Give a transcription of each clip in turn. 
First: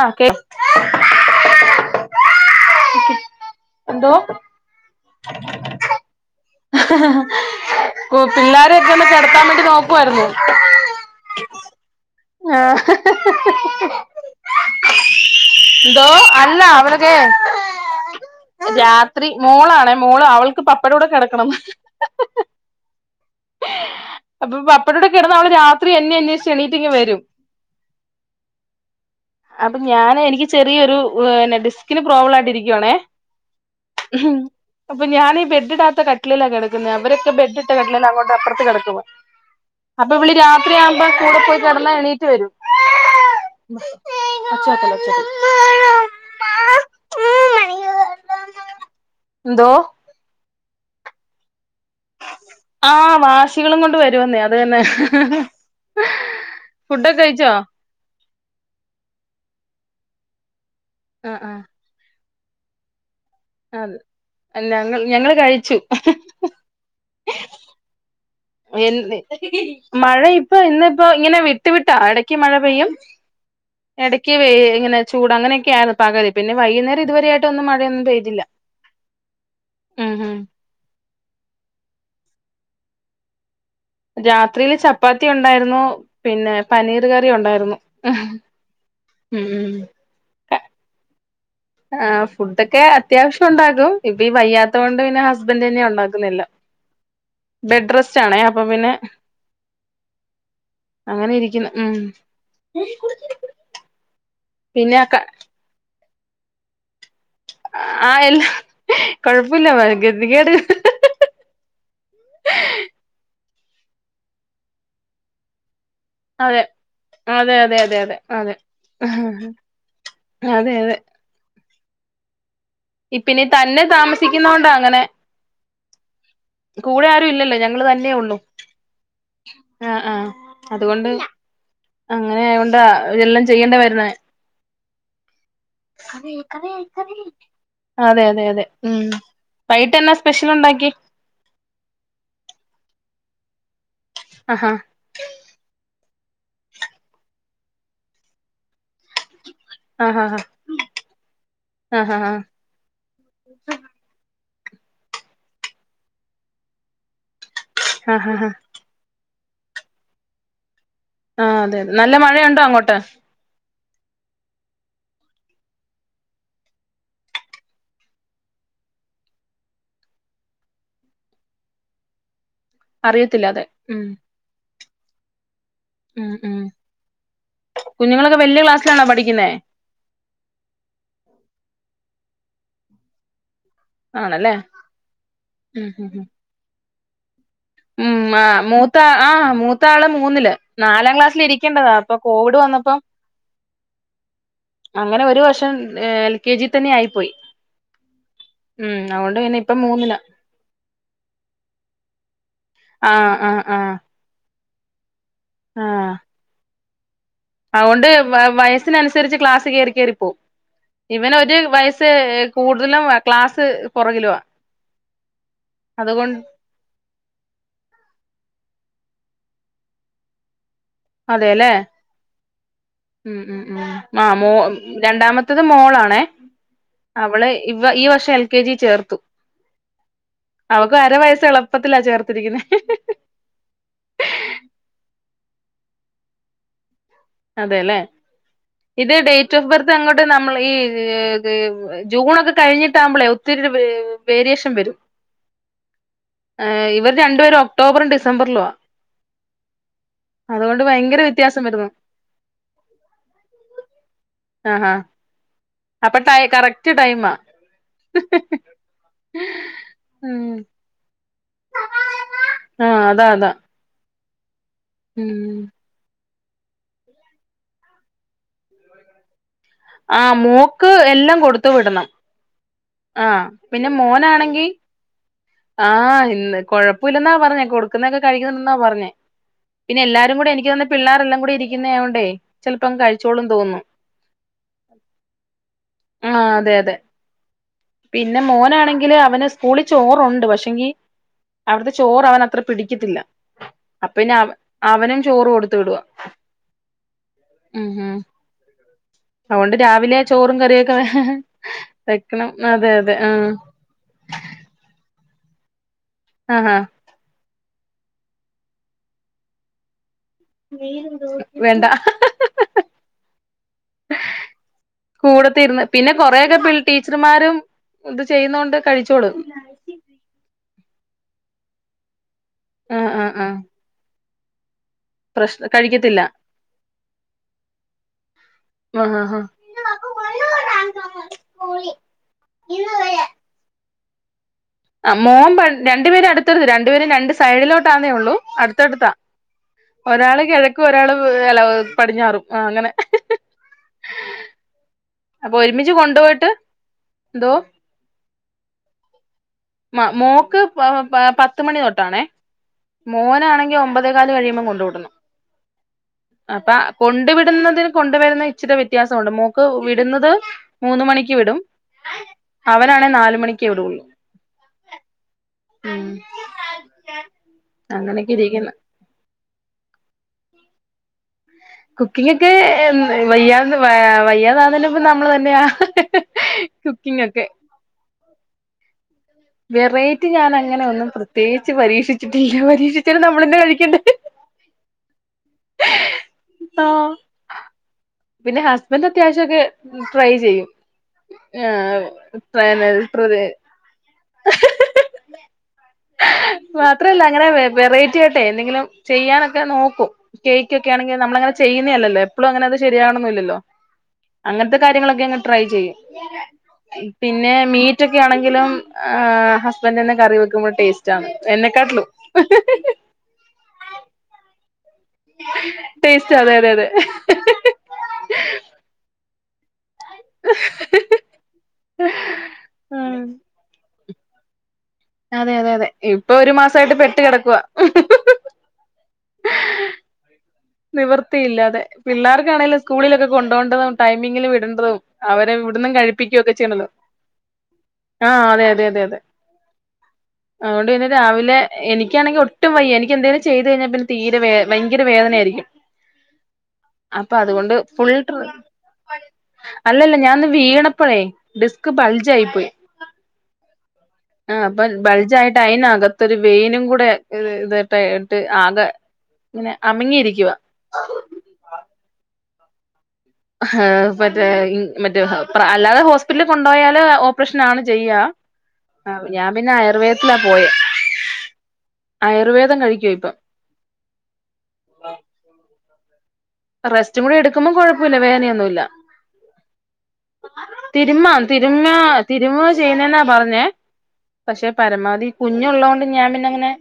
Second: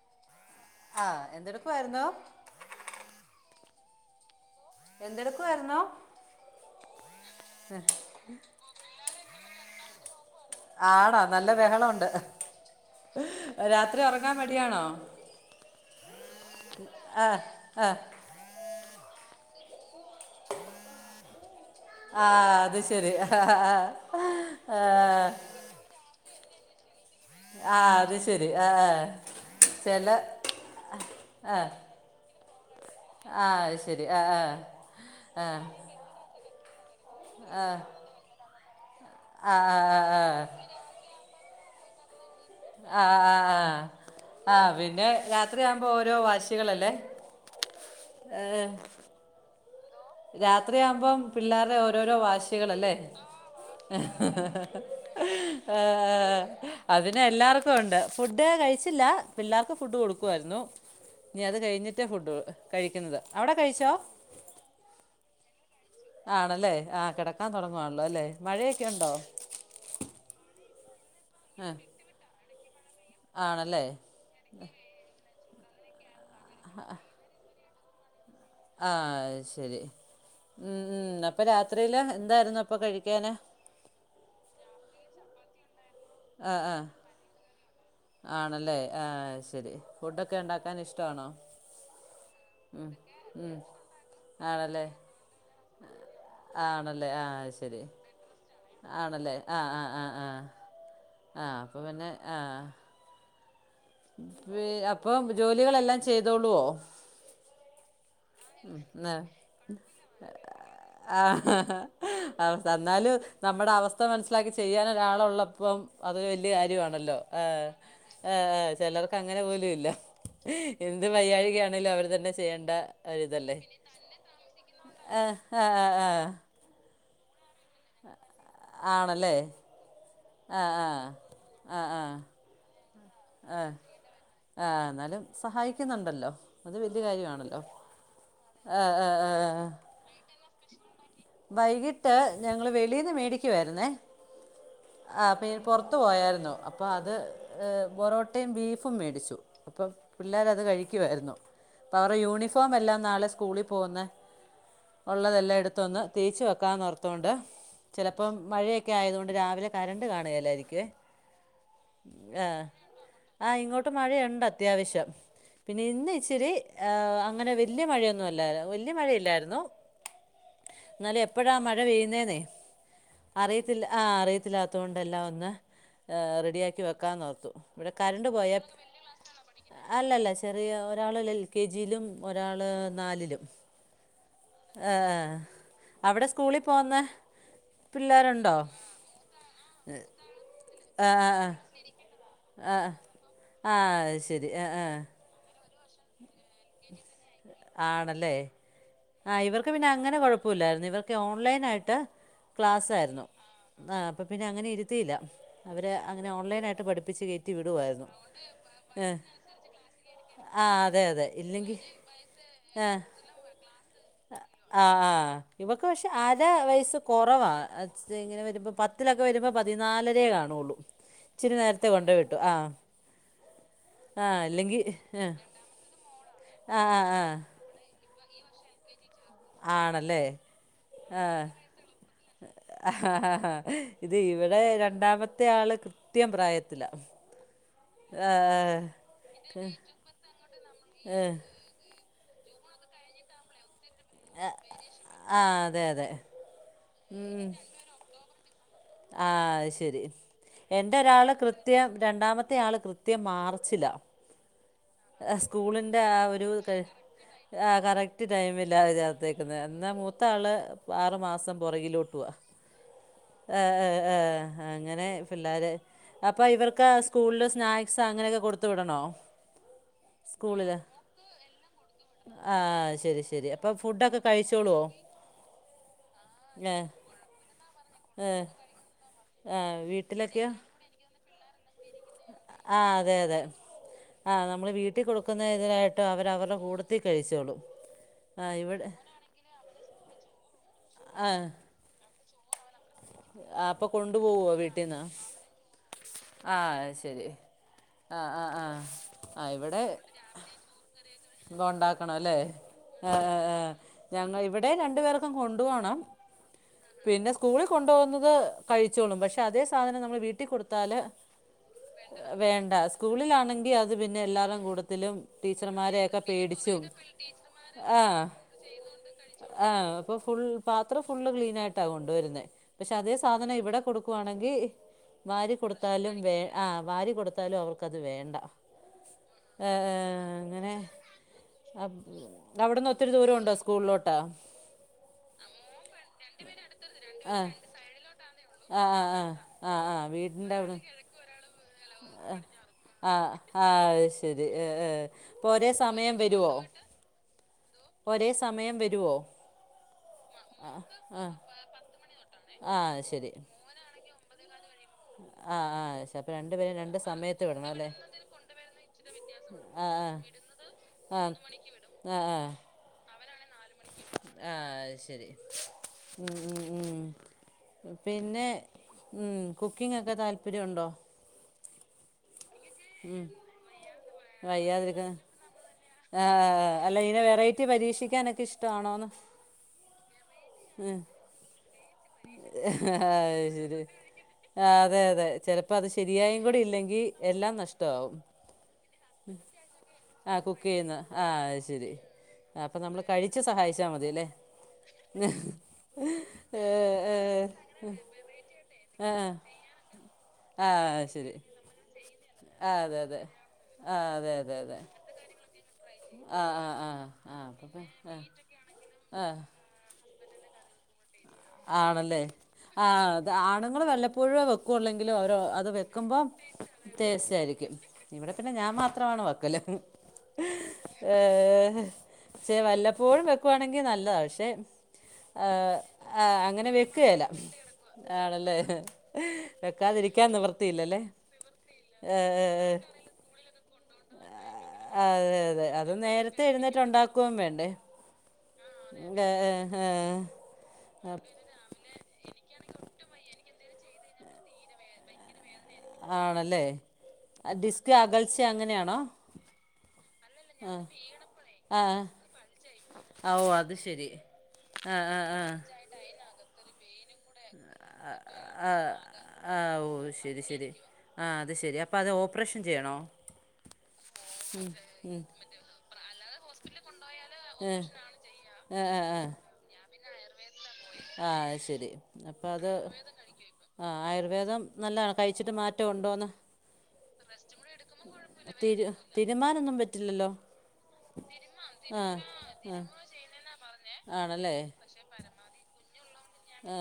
ആ കേ ആ എന്തെടുക്കുവായിരുന്നു എന്തോ എന്തെടുക്കുവായിരുന്നു ഓ പിള്ളേരെയൊക്കെ ഒന്ന് കിടത്താൻ വേണ്ടി നോക്കുവാരുന്നു ആണോ നല്ല ബഹളമുണ്ട് ആഹ് രാത്രി ഉറങ്ങാൻ മടിയാണോ എന്തോ അല്ല അവരൊക്കെ ദേ രാത്രി മോളാണ്‌ മോള് അവൾക്ക് പപ്പെടെ കൂടെ കിടക്കണം ആ അത് ശരി ആ അപ്പൊ ആ പപ്പയുടെ കൂടെ കിടന്ന് അവള് രാത്രി എന്നെ അന്വേഷിച്ചു എണീറ്റിങ്ങു വരും ആ അത് ശരി ആ ആ. അപ്പൊ ചില ഞാൻ എനിക്ക് ചെറിയൊരു നെഡ്സ് ഡിസ്കിന് പ്രോബ്ലം ആയിട്ടിരിക്കുവാനേ ആ അത് ശരി ആ അപ്പൊ ഞാൻ ഈ ആ ബെഡ് ഇടാത്ത കട്ടില് ട്ടില കിടക്കുന്നത് അവരൊക്കെ ബെഡ് ഇട്ട കട്ടില് അങ്ങോട്ട് അപ്പുറത്തു കിടക്കുവാ ആ ആ അപ്പൊ ആ, ആ. ഇവള് രാവിലെ രാത്രിയാകുമ്പോ കൂടെ പോയി കിടന്ന എണീറ്റ് വരും ആ ആ ആ ആ ഒച്ചവെക്കല്ലേ പിന്നെ രാത്രിയാകുമ്പോ ഒച്ചവെക്കല്ലേ ഓരോ വാശികളല്ലേ ഏ എന്തോ രാത്രിയാകുമ്പോം പിള്ളേരുടെ ഓരോരോ വ ആ ശികളല്ലേ വാശികളും കൊണ്ട് വരുവെന്നേ അത് തന്നെ ഫുഡൊക്കെ കഴിച്ചോ അതിനെല്ലാർക്കും ഉണ്ട് ഫുഡ് കഴിച്ചില്ല പിള്ളേർക്ക് ഫുഡ് കൊടുക്കുമായിരുന്നു ആ ഇനി ആ അത് കഴിഞ്ഞിട്ട് ഫുഡ് കഴിക്കുന്നത് അവിടെ കഴിച്ചോ അതെ അല്ല ഞങ്ങ ഞങ്ങള് കഴിച്ചു ആണല്ലേ ആ കിടക്കാൻ തുടങ്ങുവാണല്ലോ അല്ലേ മഴയൊക്കെ എ ഉണ്ടോ മഴ ഇപ്പൊ ഇന്നിപ്പോ ഇങ്ങനെ ആ, വിട്ടു വിട്ടാ ഇടക്ക് മഴ പെയ്യും ആണല്ലേ ഇടക്ക് വേ ഇങ്ങനെ ചൂട് അങ്ങനെയൊക്കെയാണ് പകല് പിന്നെ വൈകുന്നേരം ഇതുവരായിട്ട് ഒന്നും മഴയൊന്നും പെയ്തില്ല ആ അത് ശരി ഉം ഉം അപ്പം രാത്രിൽ എന്തായിരുന്നു അപ്പൾ കഴിക്കാന് രാത്രിൽ ചപ്പാത്തി ഉണ്ടായിരുന്നു ആ പിന്നെ ആ പനീർ കറി ഉണ്ടായിരുന്നു ആണല്ലേ ആ അത് ഉം ശരി ഉം ഫുഡൊക്കെ ഉണ്ടാക്കാൻ ഇഷ്ടമാണോ ആ ഫുഡൊക്കെ അത്യാവശ്യം ഉം. ഉണ്ടാകും ഇപ്പ വയ്യാത്ത ആണല്ലേ കൊണ്ട് പിന്നെ ഹസ് ഹസ്ബൻഡ് തന്നെയാ ഉണ്ടാക്കുന്നത് എല്ലാം ബെഡ്രെസ്റ്റ് ആണേ അപ്പൊ പിന്നെ ആണല്ലേ ആ ആ ആ ആ അങ്ങനെ ആ ഇരിക്കുന്നു അപ്പൊ ഉം പിന്നെ ആ പിന്നെ ക അപ്പം ജോലികളെല്ലാം ചെയ്തോളുവോ ആ എല്ല ഉം കൊഴപ്പമില്ല ഗതികേട് ആ എന്നല് നമ്മുടെ അവസ്ഥ മനസ്സിലാക്കി ചെയ്യാൻ ഒരാളുള്ളപ്പം അത്‌ വലിയ അതെ കാര്യമാണല്ലോ ആ അതെ അതെ അതെ അതെ ആ അതെ ആ ചിലർക്ക് അങ്ങനെ പോലും ഇല്ല അതെ അതെ എന്ത് വയ്യായ്കയാണ് ന്നാലും അവർ തന്നെ ചെയ്യേണ്ട ഇപ്പ പിന്നെ ഒരിതല്ലേ തന്നെ താമസിക്കുന്ന കൊണ്ട അങ്ങനെ ആഹ് ആഹ് ആഹ് ആഹ് കൂടെ ആരും ഇല്ലല്ലോ ഞങ്ങ ങ്ങള് തന്നെ ഉള്ളു ആണല്ലേ ആ ആ ആഹ് ആഹ് അതുകൊണ്ട് ആഹ് ആഹ് അങ്ങനെ ആയകൊണ്ടാ എല്ലാം ചെയ്യേണ്ട വരുന്നെ ആ എന്നാലും സഹായി അതെയതെ അതെ ആഹ് ഉം ആഹ് ആഹ് വൈകിട്ടു എന്നാ സ് സ്പെഷ്യൽ ഉണ്ടാക്കി വൈകിട്ട് ഞങ്ങള് വെളീന്ന് മേടിക്കുവായിരുന്നേ ആഹാ ആഹ് അപ്പ പുറത്തു പോയായിരുന്നു അപ്പം അത് പൊറോട്ടയും ബീഫും മേടിച്ചു അപ്പം ആഹാ ഹാ പിള്ളേരത് കഴിക്കുവായിരുന്നു അപ്പ ആഹാ അവരു ഹാ യൂണിഫോം എല്ലാം നാളെ സ്കൂളിൽ പോകുന്ന ഉള്ളതെല്ലാം എടുത്തൊന്ന് തേച്ച് വെക്കാന്നോർത്തോണ്ട് ആഹാ ചിലപ്പോം ഹാ മഴയൊക്കെ ആയതുകൊണ്ട് രാവിലെ കറണ്ട് കാണുകേല്ലായിരിക്കുവേ ആഹ് അതെ അതെ നല്ല മഴയുണ്ടോ അങ്ങോട്ട് ആഹ് ഇങ്ങോട്ട് മഴയുണ്ട് അത്യാവശ്യം പിന്നെ ഇന്ന് ഇച്ചിരി അങ്ങനെ വല്യ മഴയൊന്നുമല്ലായിരുന്നു വല്യ മഴയില്ലായിരുന്നു എന്നാലും എപ്പോഴാ മഴ പെയ്യുന്നേന്നേ അതെ അറിയത്തില്ല ഉം ആഹ് അറിയത്തില്ല ത്തോണ്ടെല്ലാം ഒന്ന് ഉം ഉം റെഡിയാക്കി വെക്കാന്നോർത്തു ഇവിടെ കരണ്ട് കുഞ്ഞുങ്ങളൊക്കെ പോയാ വല്യ ക്ലാസ്സിലാണോ പഠിക്കുന്നേ അല്ലല്ല ചെറിയ ഒരാൾ എൽ കെ ജിയിലും ഒരാള് നാലിലും ആണല്ലേ ആഹ് ഉം ഉം അവിടെ ഉം സ്കൂളിൽ പോവുന്ന ഉം ആഹ് മൂത്ത ആഹ് മൂത്ത മൂത്താള് മൂന്നില് നാലാം ആഹ് ക്ലാസ്സില് ആഹ് ഇരിക്കേണ്ടതാ അപ്പൊ കോവിഡ് ആഹ് ആഹ് വന്നപ്പോം ആഹ് അത് ശരി ആഹ് ആഹ് അങ്ങനെ ഒരു വർഷം എൽ കെ ജി തന്നെ ആയി പോയി ആണല്ലേ ആഹ് ഇവർക്ക് ഇപ്പം പിന്നെ അങ്ങനെ മൂന്നിലാ കുഴപ്പ പോലായിരുന്നു ഇവർക്ക് ഓൺലൈനായിട്ട് ക്ലാസ്സായിരുന്നു ആഹ് ആഹ് ആഹ് അപ്പ പിന്നെ അങ്ങനെ ഇരുത്തിയില്ല ഇവര് ആഹ് അങ്ങനെ ഓൺലൈനായിട്ട് പഠിപ്പിച്ച് കയ കത്തി വിടുായിരുന്നു അതുകൊണ്ട് ഏഹ് വയസ്സിനനുസരിച്ച് ക്ലാസ് കയറി കയറിപ്പോവും ആഹ് അതെ അതെ ഇവന് ഒരു ഇല്ലെങ്കിൽ വയസ്സ് ആഹ് കൂടുതലും ക്ലാസ് പുറകിലുവാ ആഹ് ആഹ് ഇവൾക്ക് പക്ഷെ അതുകൊണ്ട് അര വയസ്സ് കുറവാ ഇങ്ങനെ വരുമ്പോൾ പത്തിലൊക്കെ വരുമ്പോൾ പതിനാലരേ കാണുള്ളൂ ഇച്ചിരി അതെല്ലേ നേരത്തെ കൊണ്ടു പോയി വിട്ടു ആഹ് ഉം ഉം ഉം ആഹ് മോ രണ്ടാമത്ത ആ ഇത് മോളാണെ ആ ആ അവള് ഇവ ഈ വർഷം എൽ കെ ജി ചേർത്തു ആണല്ലേ അവക്ക് അര വയസ്സ് ആഹ് എളുപ്പത്തിലാ ചേർത്തിരിക്കുന്നെ ആ ഇത് ഇവിടെ രണ്ടാമത്തെ ആള് കൃത്യം പ്രായത്തിലാ അതെല്ലേ ഏഹ്, ഇത് ഡേറ്റ് ഓഫ് ബർത്ത് അങ്ങോട്ട് നമ്മൾ ഈ ഏഹ്, ജൂണൊക്കെ കഴിഞ്ഞിട്ടാകുമ്പോളേ ഒത്തിരി വേരിയേഷൻ ആഹ് അതെ അതെ ഇവര് രണ്ടുപേരും ഒക്ടോബറും ഡിസംബറിലും ആഹ് ആഹ് അത് ശരി എൻ്റെ ഒരാൾ വ്യത്യാസം കൃത്യം വരുന്നു രണ്ടാമത്തെയാൾ കൃത്യം മാർച്ചിലാ ആഹ് ഹാ സ്കൂളിന്റെ ആഹ് ഒരു ക ടൈമാ ആഹ് കറക്റ്റ് ടൈമിലാ ചേർത്തേക്കുന്നെ എന്നാ ഉം മൂത്താള് ആറ് മാസം പുറകിലോട്ടുവാ ആഹ് അതാ അതാ ഏഹ് ഏഹ് എഹ് അങ്ങനെ ഉം പിള്ളേര് അപ്പം ഇവർക്ക് സ്കൂളിൽ സ്നാക്സ് അങ്ങനെക്കെ കൊടുത്തു വിടണോ? ആഹ് സ്കൂളിൽ മോക്ക് എല്ലം കൊടുത്തു വിടണം ആഹ് ശരി ആഹ് ശരി അപ്പൊ പിന്നെ ഫുഡൊക്കെ മോനാണെങ്കി കഴിച്ചോളോ ആഹ് ഇന്ന് കൊഴപ്പില്ലെന്നാ പറഞ്ഞെ കൊടുക്കുന്നെക്കെ ഏഹ് കഴിക്ക്ണ്ട് ന്നാ പറഞ്ഞേ ആഹ് പിന്നെ എല്ലാരു വീട്ടിലൊക്കെയോ കൂടെ എനിക്ക് തോന്നുന്നു പിള്ളേരെല്ലാം കൂടി ഇരിക്കുന്ന യായോണ്ടേ ആഹ് ചിലപ്പോം അതെ അതെ കഴിച്ചോളുന്ന് തോന്നു. ആഹ് നമ്മള് വീട്ടി കൊടുക്കുന്ന തിനായിട്ട് അവര് ആഹ് അവര്ടെ അതെ അതെ കൂട്ടത്തി കഴിച്ചോളും പിന്നെ ആഹ് ഇവിടെ മോനാണെങ്കില് അവന് സ്കൂളി ചോറുണ്ട് പക്ഷെങ്കി അവിട്ത്തെ ചോറ് അവൻ അത്ര പിടിക്കത്തില്ല അഹ് അപ്പൊ കൊണ്ടു പിന്നെ അവ പോവോ വീട്ടീന്ന് അവനും ചോറ് കൊടുത്ത് വിടുവാ ആഹ് അയ് ശരി ഉം ഉം ആഹ് ആഹ് ആഹ് അ അതുകൊണ്ട് ഇവിടെ രാവിലെ ചോറും കറിയൊക്കെ ഉണ്ടാക്കണം അല്ലേ വെക്കണം അതെ അതെ ആഹ് എഹ് എഹ് ഇവിടേം രണ്ടു പേർക്കും കൊണ്ടു പോകണം ആഹ് ഹ പിന്നെ സ്കൂളിൽ കൊണ്ടോകുന്നത് കഴിച്ചോളും പക്ഷെ അതേ സാധനം നമ്മൾ വീ ണ്ട് കൊടുത്താല് വേണ്ട വേണ്ട സ്കൂളിലാണെങ്കിൽ അത് പിന്നെ എല്ലാരും കൂട കൂടെത്തിരുന്ന് പിന്നെ കൊറെക്കെ ടീച്ചർമാരും ഇത് ആഹ് ചെയ്യുന്നോണ്ട് കഴിച്ചോളും ആഹ് ഇപ്പൊ ഫുൾ പാത്രം ഫുള്ള് ക്ലീനായിട്ടാണ് കൊണ്ടുവരുന്നത് പക്ഷെ ആഹ് അതേ ആഹ് ആഹ് സാധനം ഇവിടെ കൊടുക്കുവാണെങ്കി വാരി പ്രശ്ന കൊടുത്താലും കഴിക്കത്തില്ല വേ ആഹ് വാരി കൊടുത്താലും അവൾക്കത് വേണ്ട ആഹ് ഹ ഹ ഏ ഏഹ് എങ്ങനെ അ അവിട്ന്ന് ഒത്തിരി ദൂരമുണ്ടോ സ് സ്കൂൾലോട്ട് മോൻ പ രണ്ടു പേരും അടുത്തെടുത്ത് രണ്ടുപേരും രണ്ട് ആഹ് സൈഡിലോട്ടാന്നേള്ളൂ ആഹ് അടുത്തടുത്താ ആഹ് ആഹ് ആഹ് ആഹ് ഒരാള് വീടിന്റെ അവിടെ കെഴക്കും ഒരാള് എല പടിഞ്ഞാറും അങ്ങനെ ആഹ് ആഹ് അശരി ഏ അപ്പൊ ഒരുമിച്ച് കൊണ്ടുപോയിട്ട് ന്തോ ഒരേ സമയം വരുവോ മ മോക്ക് ആ പത്ത്മണി തൊട്ടാണെ ആ ശരി മോനാ ണെങ്കി ഒമ്പതേകാൽ കിയുമ്പ കൊണ്ടോ വിടും ആ ആ ശ അപ്പം രണ്ടു അപ്പ പേരും രണ്ട് കൊണ്ടു സമയത്ത് വിടണം അല്ലേ വിടുന്നതിന് കൊണ്ടുവരുന്ന ഇച്ചിരി വ്യത്യാസണ്ട് മോക്ക് ആ ആ വിടുന്നത് മൂന്ന ആ മണിക്ക് വിടും ആ അവനാണേ നാല മണിക്ക് വിടുള്ളൂ ആഹ് അശരി ഉം ഉം അങ്ങനെയൊക്കെ പിന്നെ ഇരിക്കുന്നു ഉം കുക്കിംഗൊക്കെ താല്പര്യണ്ടോ? കുക്കിംഗക്കെ എ വയ്യാത വയ്യാതാനപ്പ നമ്മള് തന്നെയാ ആഹ് അല്ല ഇനെ കുക്കിംഗ് ഒക്കെ വെറൈറ്റി പരീക്ഷിക്കാനൊക്കെ ഇഷ്ടമാണോന്ന് വെറൈറ്റി ഞാൻ അങ്ങനെ ഒന്നും പ്രത്യേകിച്ച് പരീക്ഷിച്ചിട്ടില്ല പരീക്ഷിച്ചിട്ടും അത് നമ്മളന്നെ ശരി കഴിക്കണ്ടേ ആ അതെ അതെ ചിലപ്പോ അത് ശരിയായും കൂടില്ലെങ്കിൽ ആഹ് എല്ലാം നഷ്ടാവും പിന്നെ ഹസ്ബൻറ് അത്യാവശ്യംക്കെ ആഹ് കുക്ക് ചെയ്യുന്ന ആഹ് അ ശരി അപ്പൊ നമ്മൾ കഴിച്ചു സഹായി ച്ചാ മതില്ലേ ഹ് മാത്രല്ലാ അങ്ങനെ വെറൈറ്റി ആയിട്ടെ എന്തെങ്കിലും ആ ചെയ്യാനൊക്കെ നോക്കും ആ കേക്ക്ക്കെ ആണെങ്കിൽ ശരി നമ്മളങ്ങനെ ചെയ്യുന്നല്ലല്ലേ പ്പളു അങ്ങനെ ആ അത് അതെ അതെ ശരിയാണവന്നില്ലല്ലോ ആ അതെ അതെ അങ്ങൻത്തെ അതെ കാര്യങ്ങളൊക്കെ ങ് ട്രൈ ചെയ്യും ആ ആ ആ ആ പിന്നെ അപ്പം മീറ്റൊക്കെ ആ ആണെങ്കിലും ആ ആഹ് ഹ സ് ബന്നെ കറി വെക്കുമ്പോ ടേസ്റ്റാണ് എന്നെ കാട്ടിലും ആണല്ലേ ആ അത് ആണുങ്ങൾ വെല്ലപ്പോഴുവെ വെക്കുള്ളെങ്കിലും ഓരോ അത് വെക്കുമ്പോം ടേസ്റ്റ് അതെ അതെ അതെ ടേസ്റ്റായിരിക്കും ഇവിടെ പിന്നെ ഞാൻ മാത്രമാണ് വക്കല് ഏഹ്‌ഹ് ചേ ഉം വല്ലപ്പോഴും വെക്കുവാണെങ്കി നല്ലതാ ക്ഷെ അതെ അതെ അതെ ഇപ്പൊ ഒരു മാസായിട്ട് പെട്ട് വെക്കുകേല കിടക്കുവാ. ആണല്ലേ വെക്കാതിരിക്കാൻ നിവർ നിവർത്തിയില്ലാതെ പിള്ളേർക്കാണേലും സ്കൂളിലൊക്കെ കൊണ്ടോണ്ടതും ടൈമിങ്ങില് വിട തും അതെ അവരെ അതെ അത് ഇവട്ന്നും നേരത്തെ കഴിപ്പിക്ക്യൊക്കെ എഴുന്നേറ്റ് ചെയ്യണല്ലോ ഉണ്ടാക്കുകയും വേണ്ടേ ആഹ് അതെ അതെ അതെ അതെ ഏ ഏ അതുകൊണ്ട് പിന്നെ ഏ. രാവിലെ എനിക്കാണെങ്കി ഒട്ടും വയ്യാ എനിക്ക് എന്തേലും ചെയ്തു കഴിഞ്ഞാൽ പിന്നെ തീരെ വേ ഭയങ്കര വേദനയാ ആണല്ലേ അതുകൊണ്ട് ഡിസ്ക് ഫുൾ അകൽച്ച അങ്ങനെയാണോ. അല്ലല്ല. ഞാ ന്ന് വീണപ്പഴേ ആ ഡിസ്ക് ബൾജ് ആയി പോയി ആ ഓ അത് ശരി ആഹ് അപ്പം ആ ആ ബൾജായിട്ട് അയിനകത്തൊരു വെയിനും കൂടെ ഇതട്ട് ഇട്ട് അ ആകെ ഇങ്ങനെ അഹു ഓഹ് ശരി അത് അമങ്ങിയിരിക്കുവ ശരി. ആഹ് അത് ശെരി അപ്പൊ അത് ഓപ്പറേഷൻ ചെയ്യണോ? അഹാ മറ്റേ ഇൻ മറ്റേ പ്രാ അല്ലാതെ ഹോസ്പിറ്റലി കൊണ്ടോയാല് ഏ, ഓപ്പറേഷനാണ് ചെയ്യാ. ആ ആ ആ ആഹ് ഞാൻ പിന്നെ ആയുർവേദത്തിലാ പോയേ. അഹ് ശരി അപ്പ അത് ആഹ് ആയുർവേദം നല്ലതാണ് കഴിച്ചിട്ട് മാറ്റം ഉണ്ടോന്ന് റസ്റ്റും കൂടി എടുക്കുമ്പം കൊഴപ്പമില്ല വേനയൊന്നു ഇല്ല തിരു തിരുമാനൊന്നും പറ്റില്ലല്ലോ തിരുമ്മാം തിരുമ്മ ആ തിരുമ ആ ചെയ്യുന്നെന്നാ പറഞ്ഞേ ആണല്ലേ പക്ഷെ പരമാവധി കുഞ്ഞുള്ളോണ്ട് ഞാൻ പിന്നെ അങ്ങനെ ആ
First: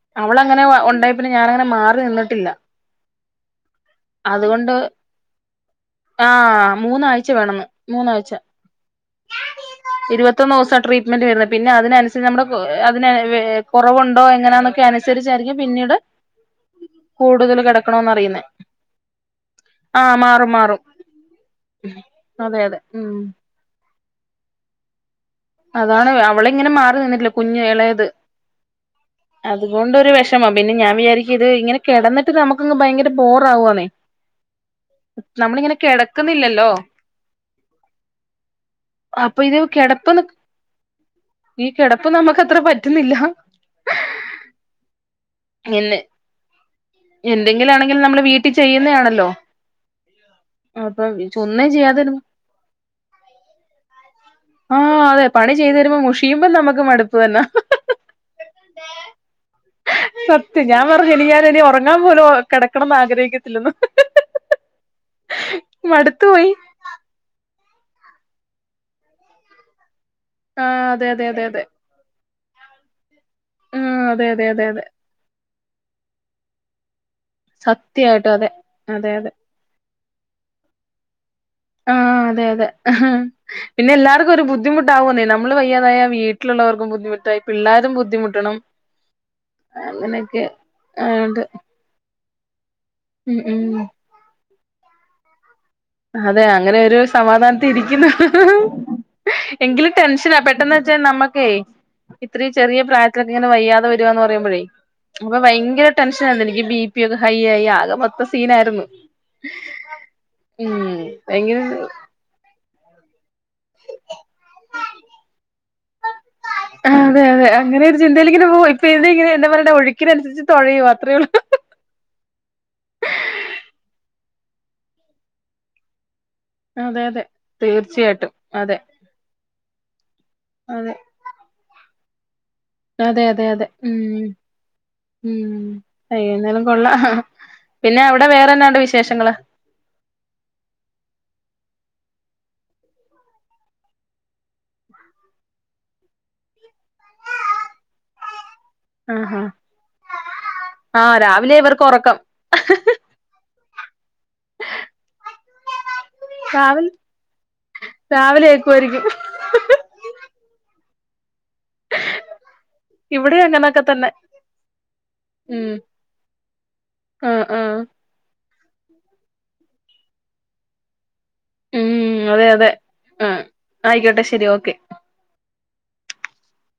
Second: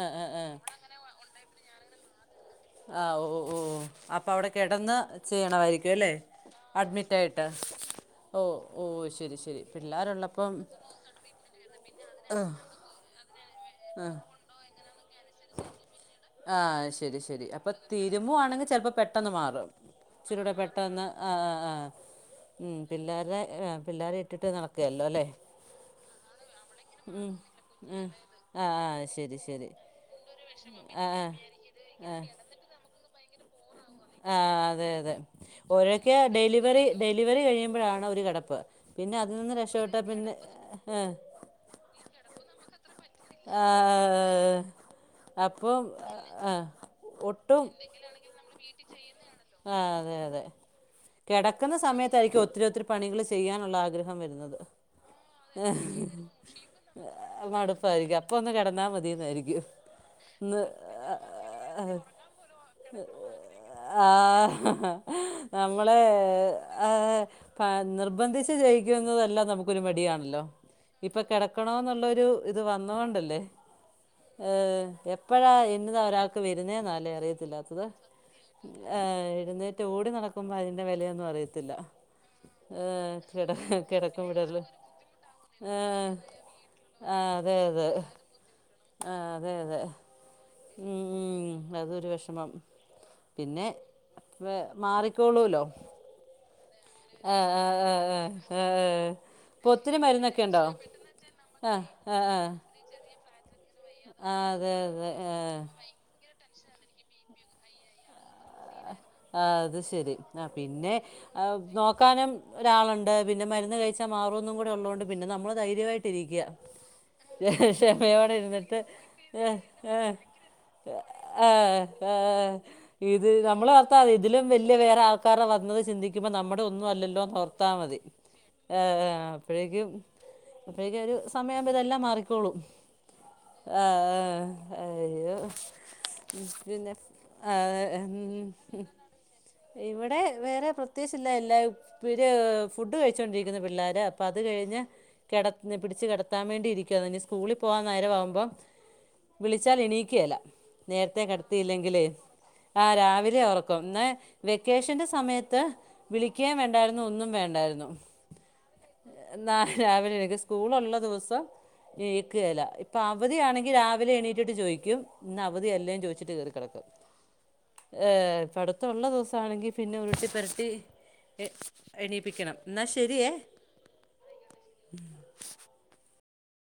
ആ ആ ആ അവളങ്ങനെ ഉണ്ടായി പിന്നെ ഞാനങ്ങനെ മാറി നിന്നിട്ടില്ല. ആഹ് ഓഹ് ഓഹ് അപ്പൊ അവിടെ അതുകൊണ്ട് കിടന്ന് ചെയ്യണമായിരിക്കും അല്ലെ ആ അഡ്മിറ്റ് മൂന്നാഴ്ച ആയിട്ട് വേണന്ന് മൂന്നാഴ്ച ഓഹ് ഓഹ് ശരി ശരി പിള്ളേരുള്ളപ്പം ഇരുപത്തൊന്ന് ദിവസം ആഹ് അതിനെ വേ കുറവുണ്ടോ എങ്ങനാന്നൊക്കെ അനുസരിച്ചായിരിക്കും പിന്നീട് ആഹ് ശരി ശരി. കൂടുതൽ അപ്പം കിടക്കണോന്ന് അറിയുന്നേ തിരുമ്മുവാണെങ്കിൽ ചിലപ്പോ പെട്ടെന്ന് മാറും. ആഹ് മാറും ഇച്ചിരിരൂടെ മാറും പെട്ടെന്ന് ആഹ് ആഹ് അതെ ഉം അതെ പിള്ളേര്ടെ പിള്ളേരെ ഇട്ടിട്ട് നടക്കേല്ലല്ലോ അല്ലേ അതാണ് അവള ഇങ്ങനെ മാറി നിന്നിട്ടില്ല കുഞ്ഞ് ഇളയത് ഉം. ആ ആ ശരി ശരി അതുകൊണ്ടൊരു വെഷ് മം. പിന്നെ ഞാൻ ആ ആ വിചാരിക്ക ഇത് ഇങ്ങനെ കിടന്നിട്ട് നമുക്കങ്ങ് ഭയങ്കര ബോർ ആവുവാണേ ആഹ് അതെ അതെ. ഓരൊക്കെ കിടക്കുന്നില്ലല്ലോ ഡെലിവറി ഡെലിവറി കഴിയുമ്പഴാണ് ഒരു കിടപ്പ് പിന്നെ അതിൽ അപ്പൊ നിന്ന് ഇത് രക്ഷപ്പെട്ട കിടപ്പ് പിന്നെ ഏഹ് ഈ കിടപ്പ് നമുക്കത്ര പറ്റുന്നില്ല. ആഹ് അപ്പം എന്നെ ആഹ് ഒട്ടും എന്തെങ്കിലും ആണെങ്കിലും നമ്മള് വീട്ടിൽ ചെയ്യുന്നതാണല്ലോ ആഹ് അതെ അതെ അപ്പം ഒന്നും കെടക്കുന്ന ചെയ്യാതിരുന്നു സമയത്തായിരിക്കും ഒത്തിരി ഒത്തിരി പണികൾ ചെയ്യാനുള്ള ആഗ്രഹം വരുന്നത്. ആഹ് അതെ പണി ചെയ്തു വരുമ്പോ മുഷിയുമ്പോ നമുക്ക് മടുപ്പ് തന്നെ മടുപ്പായിരിക്കും അപ്പ ഒന്ന് കിടന്നാ മതിന്നായിരിക്കും. ന്ന് സത്യം ഞാൻ പറഞ്ഞു ഇനി ഞാൻ ഇനി ഉറങ്ങാൻ പോലും കിടക്കണംന്ന് ആഗ്രഹിക്കത്തില്ലെന്ന് ആഹ് നമ്മളേ മടുത്തു പോയി ഏഹ് പ നിർബന്ധിച്ച് ചെയിക്കുന്നതെല്ലാം നമുക്കൊരു മടിയാണല്ലോ ആ അതെ ഇപ്പൊ അതെ അതെ അതെ കിടക്കണോ ന്നുള്ളൊരു ഇത് വന്നോണ്ടല്ലേ. ആ അതെ അതെ അതെ അതെ ഏഹ് എപ്പഴാ എന്നതാ ഒരാക്ക് വരുന്നേ ന്നാല്ലേ അറിയ ത്തില്ലാത്തത്. സത്യമായിട്ടും അതെ അതെ ഏഹ് അതെ എഴുന്നേറ്റ് ഓടി നടക്കുമ്പോ അതിന്റെ വെലയൊന്നും അറിയത്തില്ല. ആഹ് അതെ അതെ. ഏഹ്, കിട കിടക്കും പിന്നെല്ലാർക്കും ഒരു വിടൽ ബുദ്ധിമുട്ടാവുവന്നേ നമ്മള് വയ്യാതായ ആഹ് വീട്ടിലുള്ളവർക്കും ബു ആഹ് ദ്ധിമുട്ടായി അതെ അതെ പിള്ളാരും ബുദ്ധിമുട്ടണം. ആഹ് അതെ അതെ. അതൊക്കെ ഉം ആഹ് ത് ഉം അതൊരു വെഷമം പിന്നെ ഉം വെ മാറിക്കോളൂല്ലോ അതെ അങ്ങനൊ ര് ആഹ് സമാധാനത്തി ആഹ് ആഹ് ഇരിക്കുന്നു. ആഹ് ആഹ് ഇപ്പൊ എങ്കിലും ഒത്തിരി ടെൻഷനാ മരുന്നൊക്കെ ഉണ്ടോ പെട്ടെന്ന് വെച്ചാ നമ്മക്കേ ആഹ് ആഹ് ഇത്രയും ആഹ് ചെറിയ പ്രായത്തിലൊക്കെ ഇങ്ങനെ വയ്യാതെ വരുവാന്ന് ആഹ് പറയുമ്പഴേ അതെ അതെ അപ്പൊ ആഹ് ഭയങ്കര ടെൻഷ നാന്ന് എനിക്ക് ബി പി ഒക്കെ ഹൈ ആയി ആകെ മൊ ആ അത് ശരി ആ ഉം പിന്നെ ഭയങ്കര നോക്കാനും ഒരാളുണ്ട്. പിന്നെ മരുന്ന് കഴിച്ചാൽ മാറുമന്നും കൂടെ ഉള്ളത കൊണ്ട് പിന്നെ നമ്മൾ ധൈര്യമായിട്ട ഇരിക്കുക. അതെ അതെ അങ്ങനെ ഒരു ചിന്തയിൽ ക്ഷമയോടെ ഇങ്ങനെ പോവും ഇരുന്നിട്ട് ഇപ്പൊ ഇത് ഇങ്ങനെ എന്താ പറയണ്ടേ ഒഴുക്കിനനുസരിച്ച് തുഴയും അത്രേ ഉള്ളൂ ഏ ഇത് നമ്മൾ ഓർത്ത മതി ഇതിലും വലിയ വേറെ ആൾക്കാര വന്നത് ചിന്തിക്കുമ്പോൾ നമ്മുടെ ഒന്നും അതെ അല്ലലോ അതെ എന്നോർത്താമതി തീർച്ചയായിട്ടും അതെ ആ അപ്പോഴേക്കും അതെ അപ്പോഴേക്കും അവർ സമയയാവുമ്പ ഇതെല്ലാം മാറിക്കോളും അതെ അതെ അതെ ആ ഉം അയോ ഉം അയ്യോ എന്നാലും കൊള്ളാം പിന്നെ അവിടെ വേറെന്താ ഉണ്ട് വിശേഷങ്ങൾ ഇവിടെ വേറെ പ്രത്യേകിച്ച് ഇല്ല എല്ല ഇവര് ഫുഡ് കഴിച്ചോണ്ടിരിക്കുന്നു പിള്ളേര്. അപ്പൊ അത് കഴിഞ്ഞ പിടിച്ച് കിടത്താൻ വേണ്ടയിരിക്കുകയാണ് ഇനി സ്കൂളിൽ പോവാൻ നേരമാകുമ്പോം ആഹാ വിളിച്ചാൽ ഇനീക്കയില്ല ആഹ് നേരത്തെ രാവിലെ ഇവർക്ക് കടത്തിയില്ലെങ്കില് ഒറക്കം ആ രാവിലെ ഉറക്കും എന്നാ വെക്കേഷന്റെ സമയത്ത് വിളിക്കാൻ രാവിലെ വേണ്ടായിരുന്നു ഒന്നും വേണ്ടായിരുന്നു രാവിലെ ഏക്കുവായിരിക്കും നാ രാവിലെ എനിക്ക് സ്കൂളുള്ള ദിവസം എണിക്കുകല്ല ഇപ്പം ഇവിടെ അവധിയാണെങ്കിൽ അങ്ങനൊക്കെ തന്നെ രാവിലെ എണീറ്റിട്ട് ചോദിക്കും ഇന്ന് ഉം അവധിയെല്ലേ ചോദിച്ചിട്ട് കേയറിക്കിടക്കും ആഹ് ആഹ് പടുത്തം ഉുള്ള ദിവസമാണെങ്കിൽ പിന്നെ ഉരുട്ടി പുരട്ടി എ ഉം അതെ എണീപ്പിക്കണം അതെ എന്നാൽ ശരിയേ ആഹ് ആയിക്കോട്ടെ ശരി ഓക്കെ